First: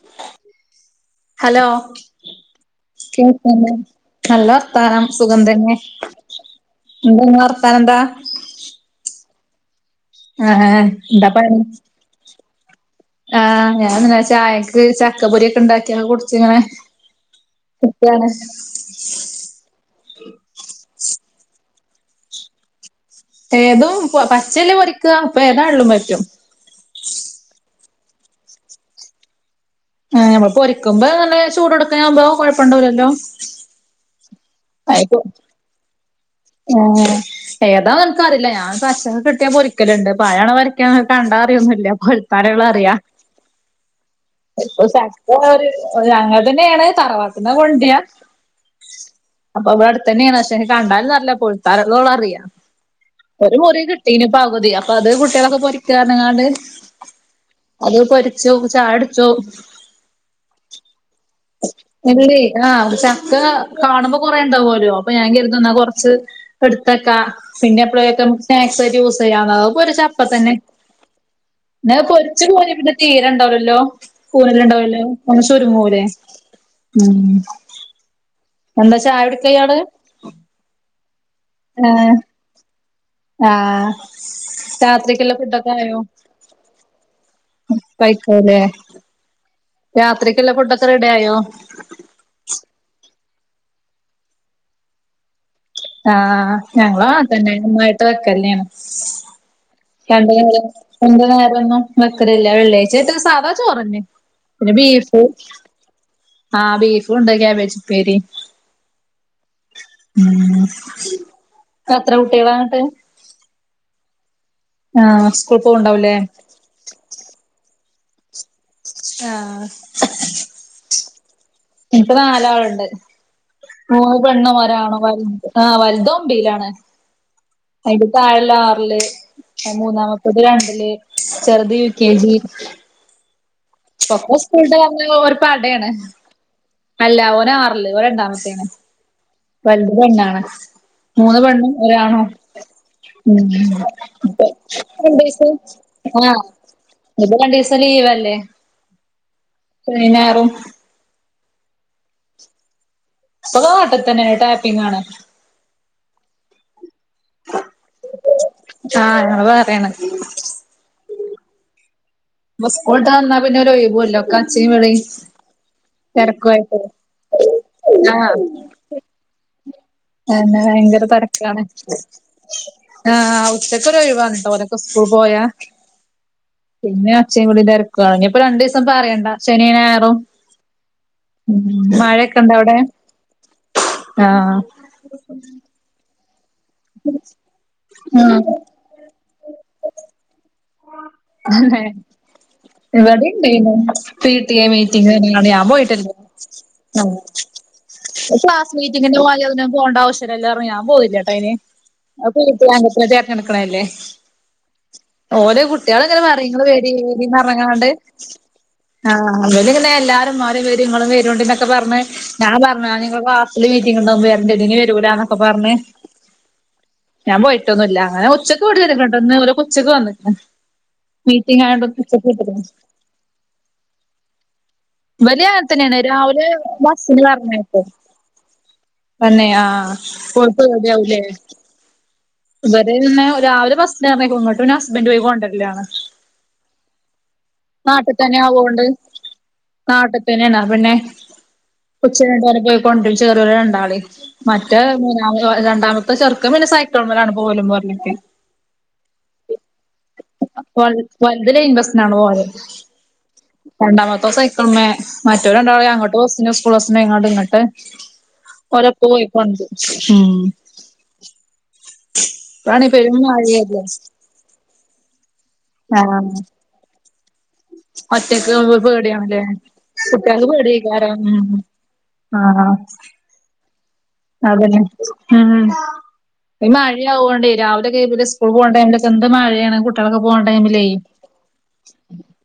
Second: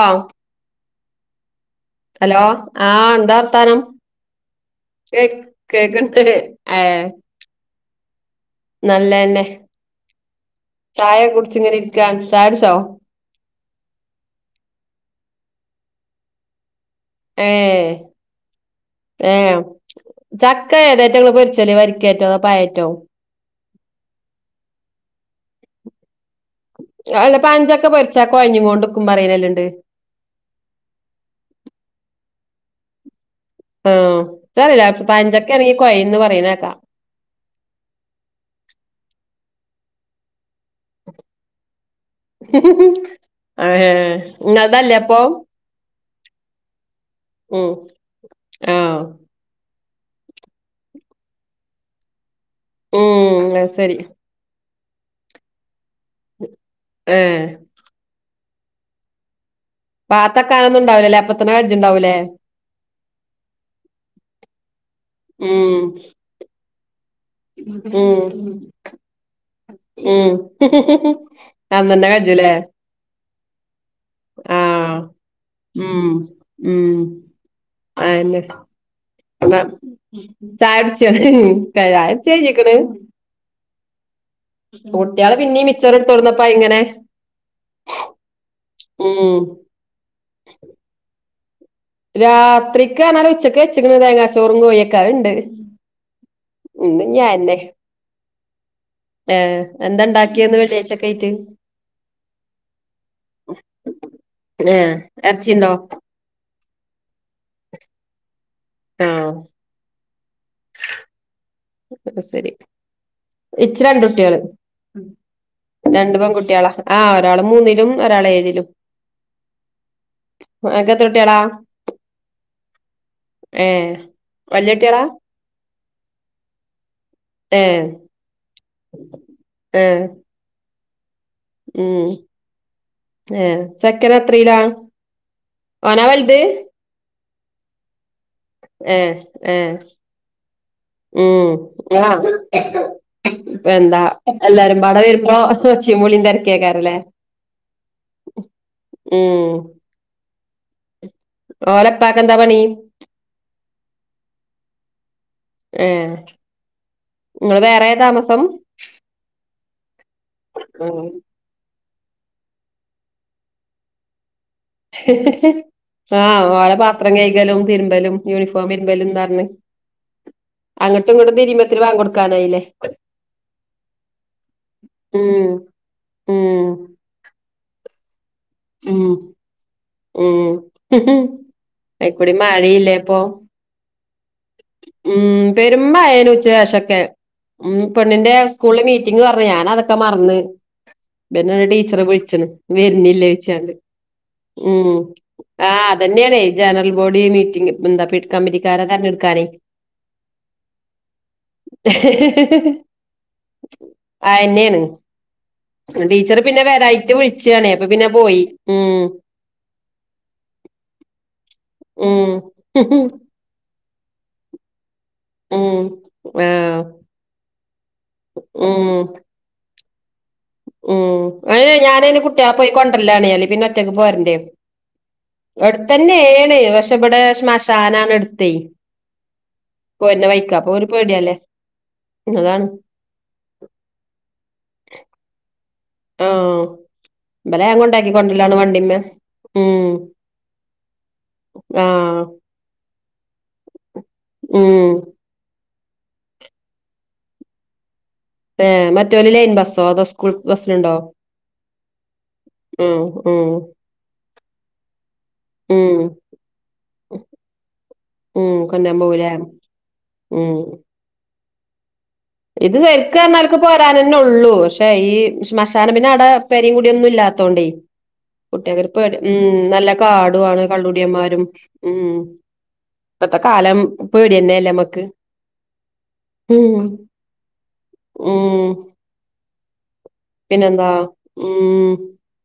ഔ hello? Hello ആഹ് ന്താ കേൾക്കുന്നില്ലേ? വർത്താനം? നല്ല വർത്താനം കേ സുഖംതന്നെ, കേക്ക്ണ്ട് ന്താങ്ങളെ വർത്താനന്താ? നല്ലയെന്നെ ആഹ് എന്താ പണി ചായൊകുടിച്ചിങ്ങനെരിക്കാണ്, ചായുടിച്ചോ? ആഹ് ഞാൻ ചായക്ക് ചക്ക പൊരിക്കെണ്ടാക്കി കുടിച്ചിങ്ങനെ ഏഹ് നിക്കാണ് ഏഹ് ചക്കേയേതാറ്റങ്ങള് പൊരിച്ചല് വരിക്കേറ്റോ അതോ പയേറ്റോ? ഏതും പച്ചേല് പൊരിക്ക അപ്പൊ ഏതാളും പറ്റും അല്ല പയഞ്ചക്ക പൊര്ച്ച കോയ്ഞ്ഞ് ങ്ങോണ്ട്ക്കും പറയല്ണ്ട് ആഹ് മ്മള് പൊരിക്കുമ്പോ നല്ല ചൂടോട്ക്കേനാകുമ്പോ കൊഴപ്പം ണ്ടവുലല്ലോ ഏഹ് ച്ചറില പയഞ്ചക്കേണേങ്കി കൊയിംപറി ഏഹ് ഏതാന്ക്ക് അറില്ല ഞാചക്കക്കോ കിട്ടിയാ പൊരിക്കല്ണ്ട് പഴാണോ വരിക്ക്യാണോ കണ്ടാ അറിയൊന്നുല്ല പോ തരളറിയാ ഏഹ് ഇങ്ങൾതല്ലേ അപ്പൊ [unintelligible] ഒരാങ്ങൻതന്നെണ് തറവാട്ട്ന്ന് ഉം കൊണ്ട്ര ആഹ് അപ്പൊവ്ടടുത്തേന്നെണ് പക്ഷെ കണ്ടാല് നല്ല പൊഴത്താലുള്ളു അറിയ ഉം ഒരു അത് മുറി ശരി കിട്ടീന് പകുതി അപ്പൊ അത് കുട്ടൃാളൊക്കെ പൊരിക്കാറിഞ്ങ്ങാണ്ട് ഏഹ് അത് പൊരിച്ചു ചായടുച്ചു പാത്തക്കാനൊന്നും ഉണ്ടാവൂലല്ലേ അപ്പത്തന്നെ കജ്ജ്ണ്ടാവൂലേ ഇല്ലേ ആഹ് ചക്ക കാണുമ്പോ കൊറേണ്ടാവോലോ പ്പൊ ഞാൻ കരുതു ന്നാ ഉം കോറച്ച് എടുത്തക്ക പിന്നെ എപ്പളെക്കെ ഉം സ്നാക്സ് ആയിട്ട് യൂസയ്യാം അഹ് പോരിച്ചാപ്പോ ഉം തന്നെ പിന്നെ അത് അന്നന്നെ പൊരിച്ച് കജുല്ലേ കോരി പിന്നെ തീരണ്ടാവ് ലല്ലോ കൂനല്ണ്ടാവ് ആഹ് ലല്ലോ ഒന്ന് ചുരുങ്ങൂലേ ഉം ഉം എന്താ ച്ചായുടിക്കാ ഇയാള് ചായ കുടിച്ചോ ചായ ഏഹ് കുടിച്ച് കയിഞ്ഞ്ക്ക്ണ് ആഹ് രാത്രിക്കുള്ള കുട്ട്യാള് പിന്നിം ഫുഡൊക്കെ മിച്ചറ്ട്ട് കൊടുന്നപ്പം അത് ഇങ്ങനെ ഉപ്പായിക്കൂലേ ഉം രാത്രിക്ക്ള്ള ഫുഡൊക്കെ റെഡി ആയോ രാത്രിക്ക് പറഞ്ഞാല് ഉച്ചക്ക് വെച്ച്ക്ക്ണ് തേങ്ങാ ചോറും കോയിയെക്കെ അത്ണ്ട്. ആഹ് ഇന്ന് ഞങ്ങളും ഇഞ്ഞ് അങ്ങൻതന്നെ അയന്നെ ഒന്നായിട്ട് വെക്കലെന്നെയാണ് ഏഹ് എന്താ രണ്ടു ഇണ്ടാക്കിയേന്ന് നേരം രണ്ട് വെള്ളിയാഴ്ചക്കായിട്ട് നേരൊന്നും വെക്കലില്ലാ വെള്ളിയാഴ്ച്ചയായിട്ട് സാധാ ചോറെന്നെ പിന്നെ ഏഹ് ബീഫ് എർച്ചിണ്ടോ ആഹ് ബീഫുണ്ട് ക്യാബേജുപ്പേരീം ആഹ് ഉം എത്ര [unintelligible] ശരി കുട്ടികളാ എന്നിട്ട്? ഇച്ച് രണ്ടുട്ട്യേള് ആഹ് സ്കൂൾ പോവ്ണ്ടാവൂലേ രണ്ട് പെങ്കുട്ട്യേളാ ആഹ് ഒരാള് മൂന്നിലും ഒരാള് ഏഴിലും ആഹ് അനക്കെത്ര കുട്ട്യേളാ? ഇന്ക്ക് നാലാള്ണ്ട് മൂന്ന് പെണ്ണും വല്യ കുട്ടികളാ ഒരാണും വൽത് ആഹ് വൽത് ഒമ്പെയിലാണ് ഏ അയിന്റെ താഴെള്ളെ ആറില് ഏ മൂന്നാമത്തത് രണ്ടില് ചെറ്ത് യു കെ ജി ഏഹ് ഒക്കെ ചെക്കനെത്രീലാ സ്കൂളിട്ട് ഓനാ വൽത്? അല്ലാ ഓനാറില് ഓൻ രണ്ടാമത്തെയാണ് ഏ ഏ വൽത് പെണ്ണാണ് മൂന്ന് ഉം പെണ്ണും ആ ഒരാണു [unintelligible] ഉം എന്താ അപ്പോ എല്ലാരും പാടെ രണ്ട് വരുമ്പോ വയസ്സ് ഒച്ചയും വിളിയും ആഹ് തിരക്കേക്കാരല്ലേ ഇനിയിപ്പം രണ്ടീസം ലീവല്ലേ? ഉം ശനിയും ഞായറും ഓലേ ഉപ്പാക്ക് എന്താ പണി? ഇപ്പൊ നാട്ട്തന്നെ ടാപ്പിംഗാണ് ഏഹ് ഇങ്ങള് വേറെയാ താമസം ആഹ് ഞങ്ങള് വേറെയാണ് [unintelligible] ഇപ്പൊ സ്കൂള്ട്ട് വന്നാ പിന്നെ ഒരു ഒയിവൂല്ലാ [unintelligible] ആഹ് ഓലെ പാത്രം കയ്കലും തിരുമ്പലും ആഹ് യൂണിഫോമിരുമ്പലുന്ന് പറഞ്ഞ് അതന്നെ ഭയങ്കര അങ്ങട്ടും ഇങ്ങട്ടും തെരക്കാണ്. തിരിയുമ്പത്തിന് ബാങ്ക് കൊടുക്കാനായില്ലേ ആഹ് ഉച്ചക്കൊരു ഒയിവാണ് ട്ടോ ഓലൊക്കെ സ്കൂൾ പോയാ. ഉം ഉം പിന്നെ ഒച്ചയും കൂടി തെര ക്കുവാ ഇനി ഇപ്പോ രണ്ടീസം ഉം പറയെണ്ടാ ശനിം ഞായറും. ഉം ഉം അയിക്കൂടി മഴയെക്കെ ഇണ്ടാ അവിടെ? മഴയില്ലേ ഇപ്പൊ ആഹ്. ഉം പെരും മഴയേനു ഉച്ചക്കേഷൊക്കെ ഉം പെണ്ണിന്റെ സ് സ്കൂളില് മീറ്റിംഗ് പറഞ്ഞു ഞാൻ അതൊക്കെ മറന്ന്. പിന്നെ ഇണ്ട് അതെ ടീച്ചറ് വിളിച്ച്ണ് ഇവിടെ വെരുന്നില്ലേ ഇണ്ടേനു ചോയിച്ചാണ്ട്. പി ടി എ ഉം മീറ്റിംഗിനാണ് ഞാൻ ആഹ് പോയിട്ടില്ല അതന്നെയണേ ജനറൽ ആഹ് ബോഡി മീറ്റിംഗ് എന്താ [unintelligible] ക്ലാസ് മീറ്റിങ്ങിന് പോലെ തെരഞ്ഞെടുക്കാനേ അതിന് പോണ്ട ആവശ്യല്ലല്ലോ പറഞ്ഞ് ഞാൻ പോന്നില്ലാട്ടോ അയിന് അത് പി ടി എ [unintelligible] ചേർ നടക്കണയല്ലേ അയെന്നെയാണ്. ഓര് കുട്ട്യാള്ങ്ങനെ പർയും ഇങ്ങള് വെരി വെരിന്ന് വിളിച്ചാണേ അപ്പൊ പറഞ്ങ്ങാണ്ട് പിന്നെ പോയി ഉം ആഹ് ആഹ് ഇവല്ങ്ങനെ എല്ലാരുംമാറി വെരി ഇങ്ങളും വെരോണ്ടിന്നൊക്കെ പർഞ് ഉം ഞാൻ പർഞ് ഞ്ഞി ങ്ങള് ക്ലാസ് ല് മീറ്റിംഗ്ണ്ടാവുമ്പോ വെരണ്ട് ഇതിന് വെരൂലാന്നൊക്കെ പർഞ് ഉം ആഹ് ഞാൻ പോയിട്ടൊന്നുല്ല അങ്ങനെ ഉച്ചക്ക് ഉം [unintelligible] ഓലൊക്കെ ഉച്ചക്ക് വന്ന്ക്ക്ണ് ഉം മീറ്റിംഗ് അയ്ന് ആയോണ്ട് ഞാനയ്ന് ഉച്ചക്ക് കുട്ട്യാളെ വിട്ട്ക്ക്ണ് പോയി കൊണ്ടര്ലാണെ അല്ലെ പിന്നെ ഒറ്റയ്ക്ക് പോരണ്ടിയെരും ഇവല് അങ്ങനെ തന്നെയാണ് രാവിലെ എട്ത്തെന്നെണ് പക്ഷെ ഇവടെ ബസ്സിന് പറഞ്ഞയക്കും ശ്മശാനാണെട്ത്തെ തന്നെ ആഹ് പ്പൊ ഓൽക്ക് പേടിയാവും ലെ പേടിയല്ലേ അതാണ് അല്ലെ പിന്നെ രാവിലെ ബസ്സ്ന് പർഞ്ഞയക്കും ഇങ്ങട്ട് പിന്നെ ഹസ്ബന്റ് പോയി കൊണ്ടര്ലാണ് ആഹ് ഇവലെ ഞാൻ കൊണ്ടാക്കി കൊണ്ടര്ല്ലാണ് വണ്ടിമ്മെ ഉം നാട്ട്ത്തെന്നെണ് അപ്പൊ പിന്നെ ആഹ് ഉച്ചയ്ഞ്ട്ട് ഓലെ പോയി കൊണ്ട്രും ചെറിയോലെ രണ്ടാളീം മറ്റ ഉം മൂന്നാമതോ രണ്ടാമത്തെ ചെർക്കൻ പിന്നെ സയ്ക്കൾമ്മലാണ് പോവലും പോരലൊക്കെ ഏഹ് മറ്റോല് ലൈൻ ബസ്സോ അതോ സ് വൾ വൽത് ലൈൻ ബസ്സിനാണ് പോവല് ഉം ഉം രണ്ടാമത്തോൻ സൈ ക്ക്ൾമേ മറ്റോര് രണ്ടാളെ ഉം അങ്ങോട്ട് ബസ്സ്ന് സ്കൂൾ ബസ്സിന് പോയിങ്ങാണ്ട് ഇങ്ങട്ട് ഉം കൊണ്ടരാൻ ഓലെപ്പോയി പോവൂലേ കൊണ്ട്രും ഉം ഇത് പെരും ശെരിക്ക് പറഞക്കോൽക്ക് മഴയല്ലേ പോരാനെന്നെ ഉള്ളൂ പക്ഷേ ഈ ശ്മശാനം പിന്നവടെ പെരം കുടിം ഒന്നുല്ലാത്തോണ്ടേ ഒറ്റക്കാകുമ്പോ പേടിയാണ് ലെ കാടു കുട്ട്യാക്ക് ആണ് പേടിയേക്കാരം കള്ളുടിയന്മാരും ഉം ഉം ആഹ് ഇപ്പത്തെ കാലം പേടിയന്നെല്ലേ അതെന്നെ നമ്മക്ക് ഉം ഉം ഇ ഉം മഴയാവോണ്ടേ രാവിലെ കെ പിന്നെ ഉം സ്കൂളിൽ പോണ ടൈമിലൊക്കെ എന്ത് മഴേണ് കുട്ട് പിന്നെന്താ ഉം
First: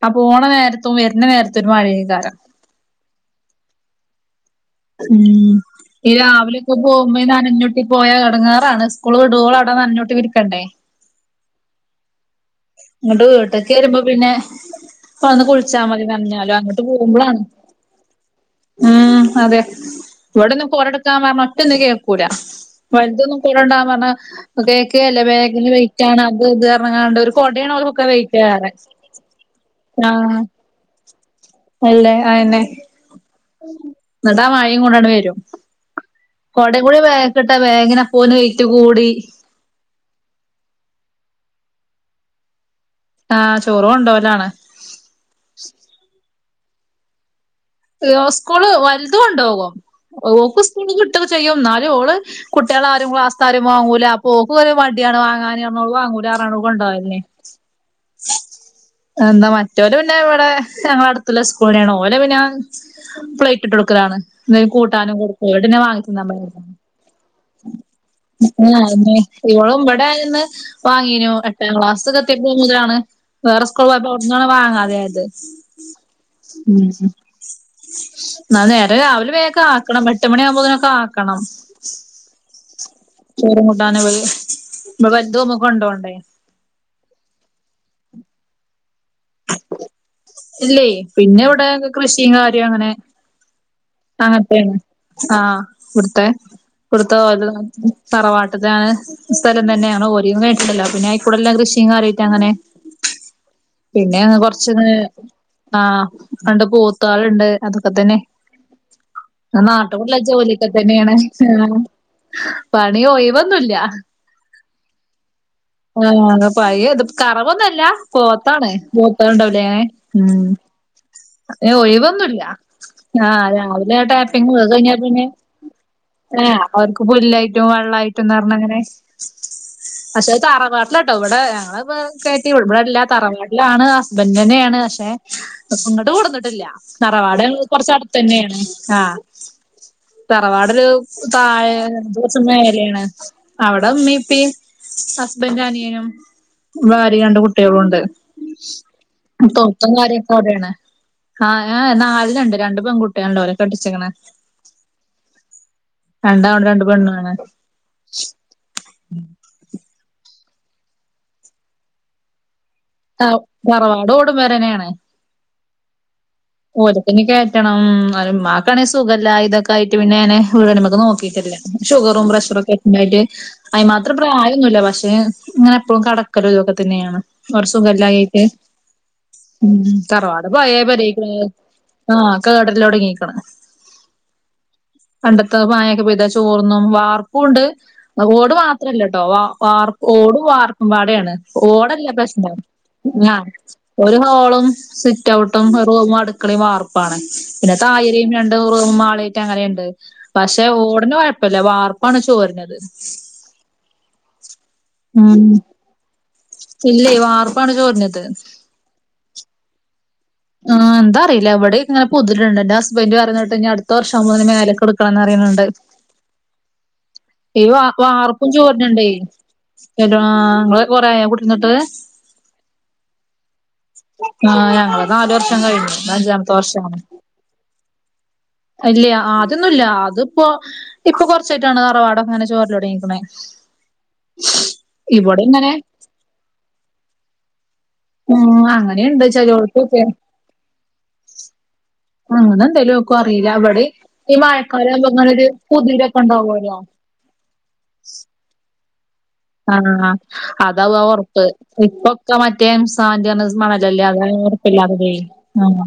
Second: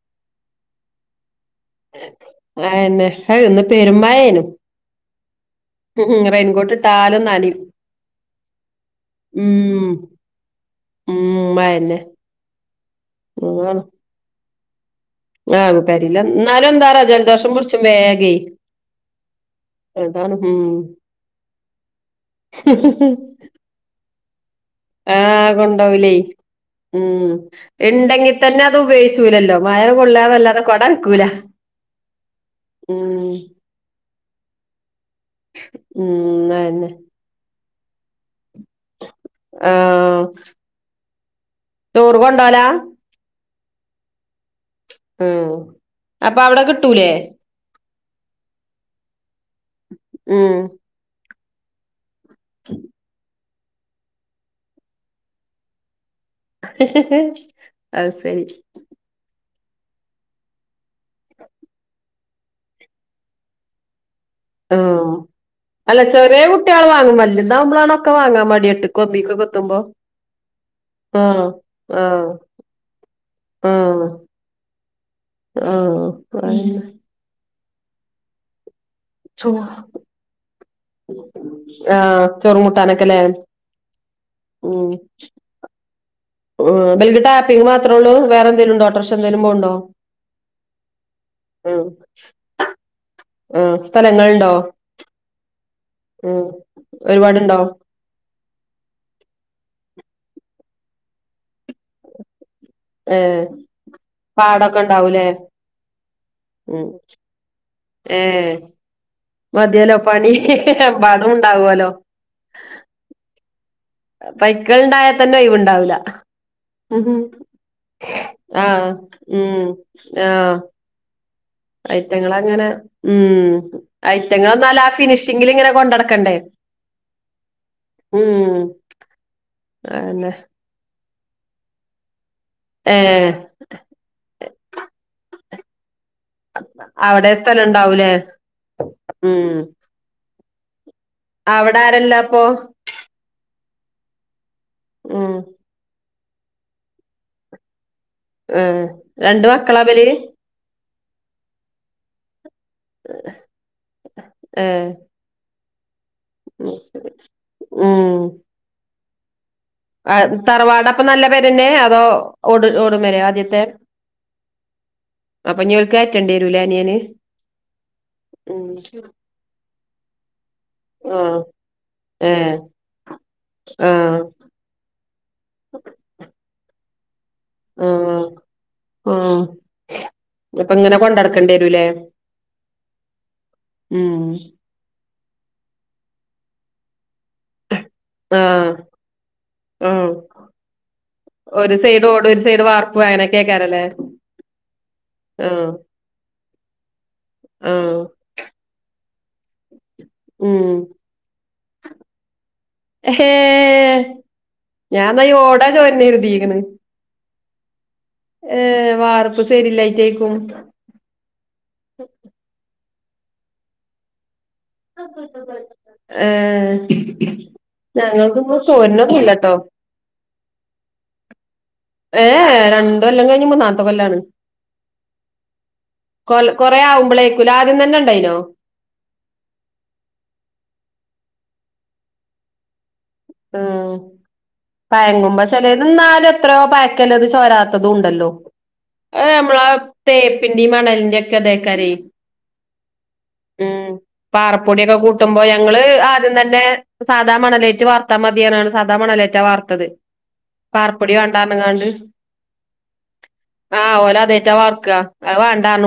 അ പോണ നേരത്തും വെര്ണ നേരത്തും ഒരു മഴേക്കാരം അതെന്നെ ഇന്ന് പെരുമഴേനു ഉം ഈ ഉം റെയിൻകോട്ട് രാവിലെയൊക്കെ പോകുമ്പോ ഇട്ടാലും ഇ നനയും നനഞൊട്ടി പോയാ എടങ്ങേറാണ് സ്കൂള് വിടുവോളം അവടെ ഉം നനഞൊട്ടി ഇരിക്കണ്ടേ ഉം അതെന്നെ ങ്ങട്ട് വീട്ട്ക്ക് വെരുമ്പൊ പിന്നെ പ്പ വന്ന് ആഹ് കുളിച്ചാ മതി പെരേല് നനഞ്ഞാലും എന്നാലും അങ്ങട്ട് എന്താറ പോകുമ്പളാണ് ജലദോഷം പിടിച്ചും വേഗേ ഉം അതെ അതാണ് ഉം ഇവടൊന്നും കൊടട്ക്കാൻ പർഞാ ഒറ്റൊന്നും കേക്കൂല വൽതൊന്നും കോടൊണ്ടാവാൻ പർഞ്ഞ കേക്കേല്ല ആഹ് ബേഗിന് വെയ്റ്റാണ് അത് ഇത് ർഞ്ങ്ങാണ്ട് ഒര് ണ്ടെങ്കിത്തെന്നെ അതുപയോഗിച്ചൂലല്ലോ മഴ ആഹ് കൊള്ളാന്നല്ലാതെ കൊടനക്കൂല അല്ലേ അതെന്നെ ന്ന്ട്ടാ മഴേ കൊണ്ടണ്ട് വെരും ഉം അതെന്നെ [unintelligible] ട്ട ബേഗിനപ്പോന് വെയ്റ്റ് കൂടി ആഹ് ചോറ് കൊണ്ടോല ആഹ് ചോറ് കൊണ്ടോവലാണ് ഉം അപ്പൊ അവടെ കിട്ടൂലേ ക്ക് സ്കൂള് വൽത് കൊണ്ടോകും ഉം ഓക്ക് സ്കൂള്ന്ന് കിട്ടൊക്കെ ചെയ്യും ന്നാലും ഓള് കുട്ട്യാളാരും ക്ലാസ്സ്ത്താരും വാങ്ങൂല അപ്പോക്കൊര് മടിയാണ് വാങ്ങാന് ർഞ് ഓള് വാങ്ങൂലാർ [unintelligible] കൊണ്ടോവൽ ന് അത് ശരി എ ന്നാ മറ്റോല് പിന്നെ ഇവടെ ഞങ്ങളെ അട്ത്ത്ള്ളെ സ്കൂളെ ന്നേണ് ഓലെ പിന്നെ പ്ലെറ്റ്ട്ടൊട്ക്കലാണ് എന്തേലും ആഹ് കൂട്ടാനും കൊടുക്കും ഓലോടെന്നെ അല്ല വാങ്ങി തിന്നാൻ ചെറിയ പറയലാണ് കുട്ടികള് വാങ്ങും വലുതാവുമ്പോളാണ് ഒക്കെ വാങ്ങാൻ മടിയെട്ട് കൊമ്പിക്കൊക്കെ എത്തുമ്പോ ഇവളും ഇവിടെന്ന് വാങ്ങീനു ആഹ് എട്ടാം ആഹ് ക്ലാസ്ക്കെത്തിയപ്പോ മുതലാണ് വേറെ സ്കൂൾ ആഹ് പോയപ്പോ ഒടന്ന വാങ്ങ അതെ അത് ആഹ് അതന്നെ ഉം എന്നാ നേരെ രാവിലെ വേക്കെ ആക്കണം എട്ട് മണിയ ആകുമ്പോതിനനൊക്കെ ആക്കണം ആഹ് ചൊറകൂട്ടാന ചോറ കൂട്ടാന [unintelligible] ബന്ധുപൊകുമ്പം കൊണ്ടോണ്ടേ ഉം ബല ടാപ്പിംഗ് മാത്രേ ഉള്ളൂ വേറെന്തേലുംണ്ടോ ഓട്ടോറിക്ഷ എന്തേലും പോണുണ്ടോ ഇല്ലേ പിന്നെ ഇവിടെ കൃഷിയും കാര്യം അങ്ങനെ ആഹ് സ്ഥലങ്ങളുണ്ടോ ആഹത്തേന്നെ ആഹ കൊടുത്ത ഉം കൊടുത്ത ഒരുപാടുണ്ടോ [unintelligible] തറവാട്ടത്താണ് സ്ഥലം തന്നെയാണോ ഓരി കേട്ടിണ്ടല്ലോ പിന്നെ ആയിക്കൂടെ എല്ലാം കൃഷിയും കര്യായിട്ട് അങ്ങനെ ഏഹ് പിന്നെ പാടൊക്കെ കൊറച്ചന്ന് ഉണ്ടാവൂലേ ആഹ രണ്ട് ഉം പൂത്താളുണ്ട് അതൊക്കെ തന്നെ ഏഹ് മതിയല്ലോ നാട്ടുകള്ള പണി ജോലിയൊക്കെ തന്നെയാണ് പടം ഏഹ് ഉണ്ടാവുവല്ലോ പണി ഒയിവൊന്നുല്ല പൈക്കൾ ഉണ്ടായാ തന്നെ ഒഴിവുണ്ടാവൂല ആഹ പയ ഇത് ഉം കറവന്നുല്ല പോത്താണ് പോത്ത് അണ്ടാവില്ലേ ആഹ ഒഴിവൊന്നുല്ല ഐറ്റങ്ങളങ്ങനെ ആഹ് ഉം രാവിലെ ടാപ്പിങ് അത് ഐറ്റങ്ങളന്നാല ആഹ കഴിഞ്ഞാ പിന്നെ ഫിനിഷിലിങ്ങനെ കൊണ്ട നടക്കണ്ടേ ആഹ് അവർക്ക് പുല്ലായിട്ടും വെള്ളമായിട്ടുംന്ന് പറഞ്ഞങ്ങനെ പക്ഷെ അതന്നെ തറവാ കേട്ടോ ഇവിടെ ഞങ്ങ കയറ്റി ഇവിടല്ല ഏഹ് തറവാടിലാണ് ഹസ്ബൻഡ് തന്നെയാണ് ഹസ് അങ്ങട്ട് കൂടെന്ന്ണ്ട് അവിടെ തറവാട് സ്ഥലം ഉണ്ടാവൂലേ കൊറച്ചടുത്ത് തന്നെയാണ് ആഹ ഉം തറവാടരു താഴെ അവിടെ കുറച്ചു ആരെല്ലാപ്പൊ മേലാണ് അവിടെമ്മീ പ്പീ ഉം ഹസ്ബൻഡ് അനിയനും ഭാര്യ രണ്ട് കുട്ടികളും ഉണ്ട് ആഹ രണ്ട് തൊട്ടും മക്കളാബല് കാര്യൊക്കെ അവിടെയാണ് ആഹ ആഹ നാളിനുണ്ട് രണ്ട പെൺകുട്ടികണ്ടോര കെട്ടിച്ചിക്കണ ഏഹ് [unintelligible] ഉം ആഹ തറവാടപ്പ നല്ല പേരന്നെ അതോ ഒട് ഒടുമേ ആഹ തറവാട് ഓടുപെരന്നെയാണ് അപ്പൊ ഞൽക്കാ [unintelligible] ണ്ടി വെറുല്ലേ ഓലക്കന് കയറ്റണം ഉമ്മാക്കണാ സുഖല്ല ഇതൊക്കെ ആയിട്ട് പിന്നെ അനെ [unintelligible] നമുക്ക് ആഹ് നോക്കിയിട്ടില്ല ഷുഗറും ഏഹ് പ്രഷറും ഒക്കെ എക്കായിട്ട് അതിന് മാത്രം ആഹ് പ്രായമൊന്നുമല്ല പക്ഷെ ഇങ്ങനെ എപ്പോഴും കടക്കലും ഇതൊക്കെ തന്നെയാണ് കുറച്ചു സുഗായില്ല ആഹ് കയിട്ട് ആഹ് ഉം തറവാട അപ്പൊ പോയ ഇങ്ങനെ പെര കൊണ്ടടക്കേണ്ടി വരൂലേ ആഹ കേടല്ലാം ഉടങ്ങിക്കണ ഉം പണ്ടത്തെ മായൊക്കെ പെയ്താ ചോർന്നും വാർപ്പൊണ്ട് ഓട് ആഹ് മാത്രല്ല കേട്ടോ വ വാർ ആഹ് ഓട വാർക്കുടയാണ് ഒരു സൈഡ് ഓടല്ല ഓടും ഒരു പ്രശന സൈഡ് വാർപ്പും ആഹ അങ്ങനൊക്കെക്കാരല്ലേ ഒരു ഹോളും സിറ്റ് ഔട്ടും ആഹ് റും അടുക്കളയും വാർപ്പാണ് പിന്നെ ആഹ് തായരെയയും രണ്ട കുറവും മാള അങ്ങനെയുണ്ട് ഉം പക്ഷെ ഓടന കുഴപ്പില്ല വാർപ്പാണ് ചോരണത് ഹേ ഞാൻ എന്ന ഉം ഓടാ ചോരുന്ന കരുതിക്ക്‌ന്ന് ഇല്ലേ, വാർപ്പാണ് ചോരുന്നത്. ഏഹ് വാർപ്പ് ശരില്ലായിറ്റേക്കും? ആഹ, എന്താ അറിയില്ല, ഇവിടെ ഇങ്ങെനെ പൊതിരിന്ണ്ട്. ഇന്റെ ഹസ്ബന്റ് പറഞ്ഞിട്ട് അടുത്ത വർഷാവുമ്പോത്ത്ന് മേലക് എടുക്കണംന്ന് പറിയിണ്ണ്ട്. ഏഹ് ഈ വാർ വാർപ്പും ഞങ്ങൾതിമ്മെ ചോര്ന്ണ്ടേ? ചോര്ണൊന്നുല്ലട്ടോ സ്ഥലോ ആഹ്, ഇങ്ങള് കൊറേ ആയൊ കുടിര്ന്ന്ട്ട്? ഏഹേ, രണ്ട് കൊല്ലം കഴിഞ്ഞ് മൂന്നാമത്തെ കൊല്ലാണ്. ആ ഞങ്ങള് നാല് വർഷം കഴിഞ്ഞു ഇത് കൊൽ അഞ്ചാമത്തെ കൊറേ ആവുമ്പളെയ്ക്കുലേ, ആദ്യം തന്നെ ഇണ്ടായിനോ? ഇല്ല്യ, ആദ്യൊന്നുല്ല അത്പ്പോ, ഇപ്പൊ കൊർച്ചായ്ട്ടാണ് തറവാടൊക്കെങ്ങനെ ചോര്ലൊട്ങ്ങീക്ക്ണേ. ഉം. പയങ്കുമ്പ ഇവിടെ ഇങ്ങനെ ചെലേത് ഇന്നാലും എത്ര്യോ പയക്കല്ലത് ചോരാത്തതും ണ്ടല്ലോ. ഉം അങ്ങനെയുണ്ട് അത് നമ്മളാ ചെലോടത്തൊക്കെ തേപ്പിൻ്റിം മണലിന്റ്യൊക്കെ ഇതേക്കാരേയ്. അങ്ങനെ എന്തേലും ആക്കും അറിയില്ല ഉം. ഇവിടെ ഈ പാറപ്പൊടിയൊക്കെ മഴക്കാലാവുമ്പോ കൂട്ടുമ്പോ, ഇങ്ങനൊരു ഞങ്ങള്... കുതിരൊക്കെ ആദ്യം തന്നേ ഉണ്ടാവുവല്ലോ സാധാ മണലേറ്റ് വാർത്താ മതീ പർഞ്ഞ്കാണ്ട്, സാധാ മണലെ ആഹ്. അതാവു ആ ഒർപ്പ്. വാണ്ടാർഞ്ഞ്ങ്ങാണ്ട് ഇപ്പൊക്കെ മറ്റേ സാൻ്റ് പർഞ്ഞ ആഹ് മണലല്ലേ അതാണ് [unintelligible] ഓലതേറ്റാ വാർക്ക ഒർപ്പില്ലാത്തതേയ്, അത് ആഹ്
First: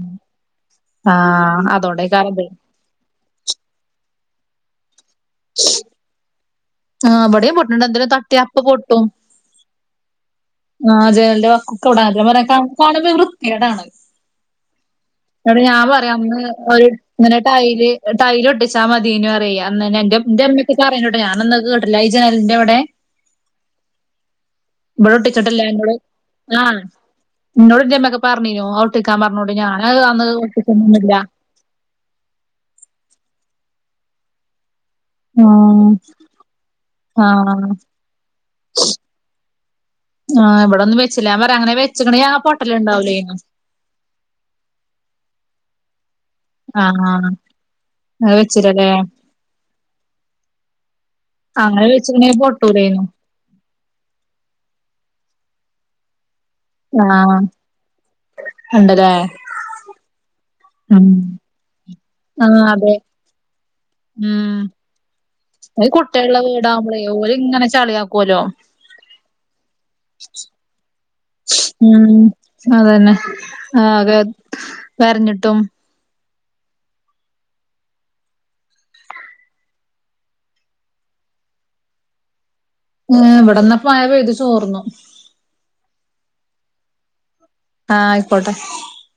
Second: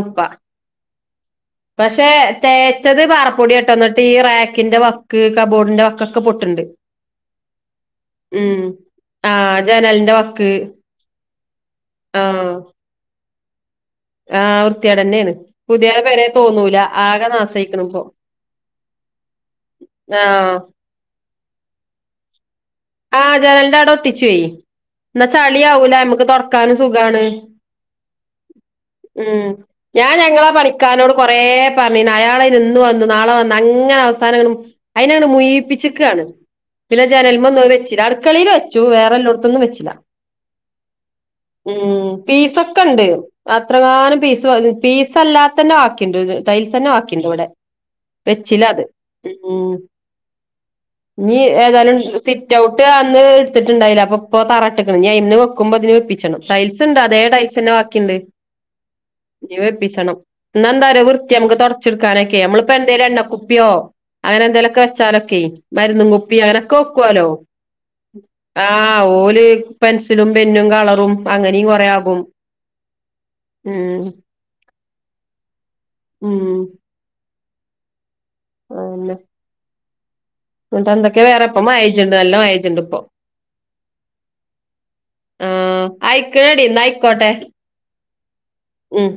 ആഹ്. പക്ഷേ അതോണ്ടേക്കാരം ഇത് തേച്ചത് പാറപ്പൊടിയാട്ടോ ന്ന്ട്ടീ റേക്കിന്റെ വക് ക്ക്, കബോർഡിന്റെ വക്കൊക്കെ പൊട്ട്ണ്ട്. ആഹ്, ഇവടേം പൊട്ട്ണ്ട്, എന്തെലും തട്ട്യാ ഉം അപ്പ പൊട്ടും. ആഹ് ജനലിന്റെ വക്ക് ആഹ്, ജനലിന്റെ വക്കൊക്കെ ഇവിട ഞാൻ പറയ ആഹ് ക കാണുമ്പൊര് വൃത്തികേടാണ്. അത്. ആഹ് വൃത്തിയേടന്നേണ് ന്ന്ട്ട് ഞാൻ പുതിയ പറയ പെരേ അന്ന് തോന്നൂല ഒരു ആകെ ഇങ്ങനെ നാസായിക്ക്ണ് ടൈല്, ഇപ്പൊ ടൈലൊട്ടിച് ച്ചാ മത്യേനൂ പറയേ അന്നെന്നെ, ന്റെ ആഹ് ഇന്റെമ്മെക്കെ പറയേനുട്ടൊ ഞാനന്നത് കേട്ടില്ല. ഈ ജനലിന്റെവ്ടെ ആഹ് ജനൽന്റൗടെ ഒട്ടിച്ചൊയ്. ഇവിടെ ഇന്നാ ഒട്ടിച്ചിട്ടില്ല ചളിം ആവൂല, നമ്മക്ക് തൊട്ക്കാനും സുഖാണ്. ഇന്നോട് ന്റെമ്മൊക്കെ പറഞ്ഞീനു, അത് ഒട്ടിക്കാൻ ഉം പർഞ്ഞോണ്ടി, ഞാനത് അന്ന് ഒട്ടിച്ചൊന്നൊന്നൂല്ല. പർഞ്ഞീന്നു, അയാളയ്ന് ഇന്നു വന്നു, നാളെ വന്നു അങ്ങനെ അവസാനങനെ അയ്നണ് ആ മുയീപ്പ്ച്ചക്കാണ്. പിന്നെ ആ ജനൽമൊന്നത് വെച് അട്ക്കളീല് വെച്ചു, വേറെല്ലോട്ത്തൊന്നും വെച്ചില. ആ ഇവിടെ ഒന്നും വെച്ചില്ല ഞാൻ പറയാ അങ്ങനെ ഊം. വെച്ചിക്കണെങ്കിൽ ആ പീസൊക്കെണ്ട്. പൊട്ടലുണ്ടാവൂലേനു എത്രങ്ങാനും പീസ് [unintelligible] പീസല്ലാത് ത്തന്നെ ബാക്കിണ്ട്, ആ ടൈൽസെന്നെ ബാക്കിണ്ട് ഇവടെ. അങ്ങനെ വെച്ചില അത് വെച്ചില്ലല്ലേ ഉം. ഇനി അങ്ങനെ ഏതാലും വെച്ചിട്ടുണ്ടെങ്കിൽ സിറ്റൗ റ്റൗട്ട് പൊട്ടൂലേനു അന്ന് ഇടുത്തിട്ടണ്ടായില, അപ്പൊ പ്പോ തറട്ട്ക്ക്ണ്. ഇഞ്ഞയ്ന്ന് വെക്കുമ്പൊ ഇത് വെപ്പിച്ചണം. ടൈൽസ്ണ്ട് ആ അതേ ടൈൽസെന്നെ ബാക്കിണ്ട്. ഉണ്ടല്ലേ ഇനി വെപ്പിച്ചണം. ഇന്നാന്താറിയൊ ഉം വൃത്ത്യാ, നമ്മക്ക് തൊടച്ച്ട്ക്കാനൊക്കേ, ആ അതെ നമ്മള്പ്പെന്തേലും എണ്ണക്കുപ്പ്യോ ഉം അങ്ങനെന്തേലൊക്കെ വെച്ചാലൊക്കെയ്, മര്ന്നും കുപ്പി അങ്ങനൊക്കെ വെക്കോലോ? ങ്ങനെ ചള്യാക് ആഹ്, ഓല് പെൻസിലും പെന്നും കളറും അങ്ങനെയും കൊറേ ഉം, ആകും അതന്നെ. ആഹ് ഉം അതേ വര്ഞ്ഞ്ട്ടും ഉം. അതെന്നെ. ന്ന്ട്ടെന്തെക്കെ വേറെ? ഇപ്പം മയെജ്ജ്ണ്ട്, നല്ല മയെജ്ജ്ണ്ട്. ഏഹ് ഇവടെന്നാ ഇപ്പ മഴ പെയ്തു ചോർന്നു. ആഹ്, അയ്ക്ക്‌ണെടി ഇന്നയ്ക്കോട്ടെ. ആഹ്, അയ്ക്കോട്ടെ. ഉം.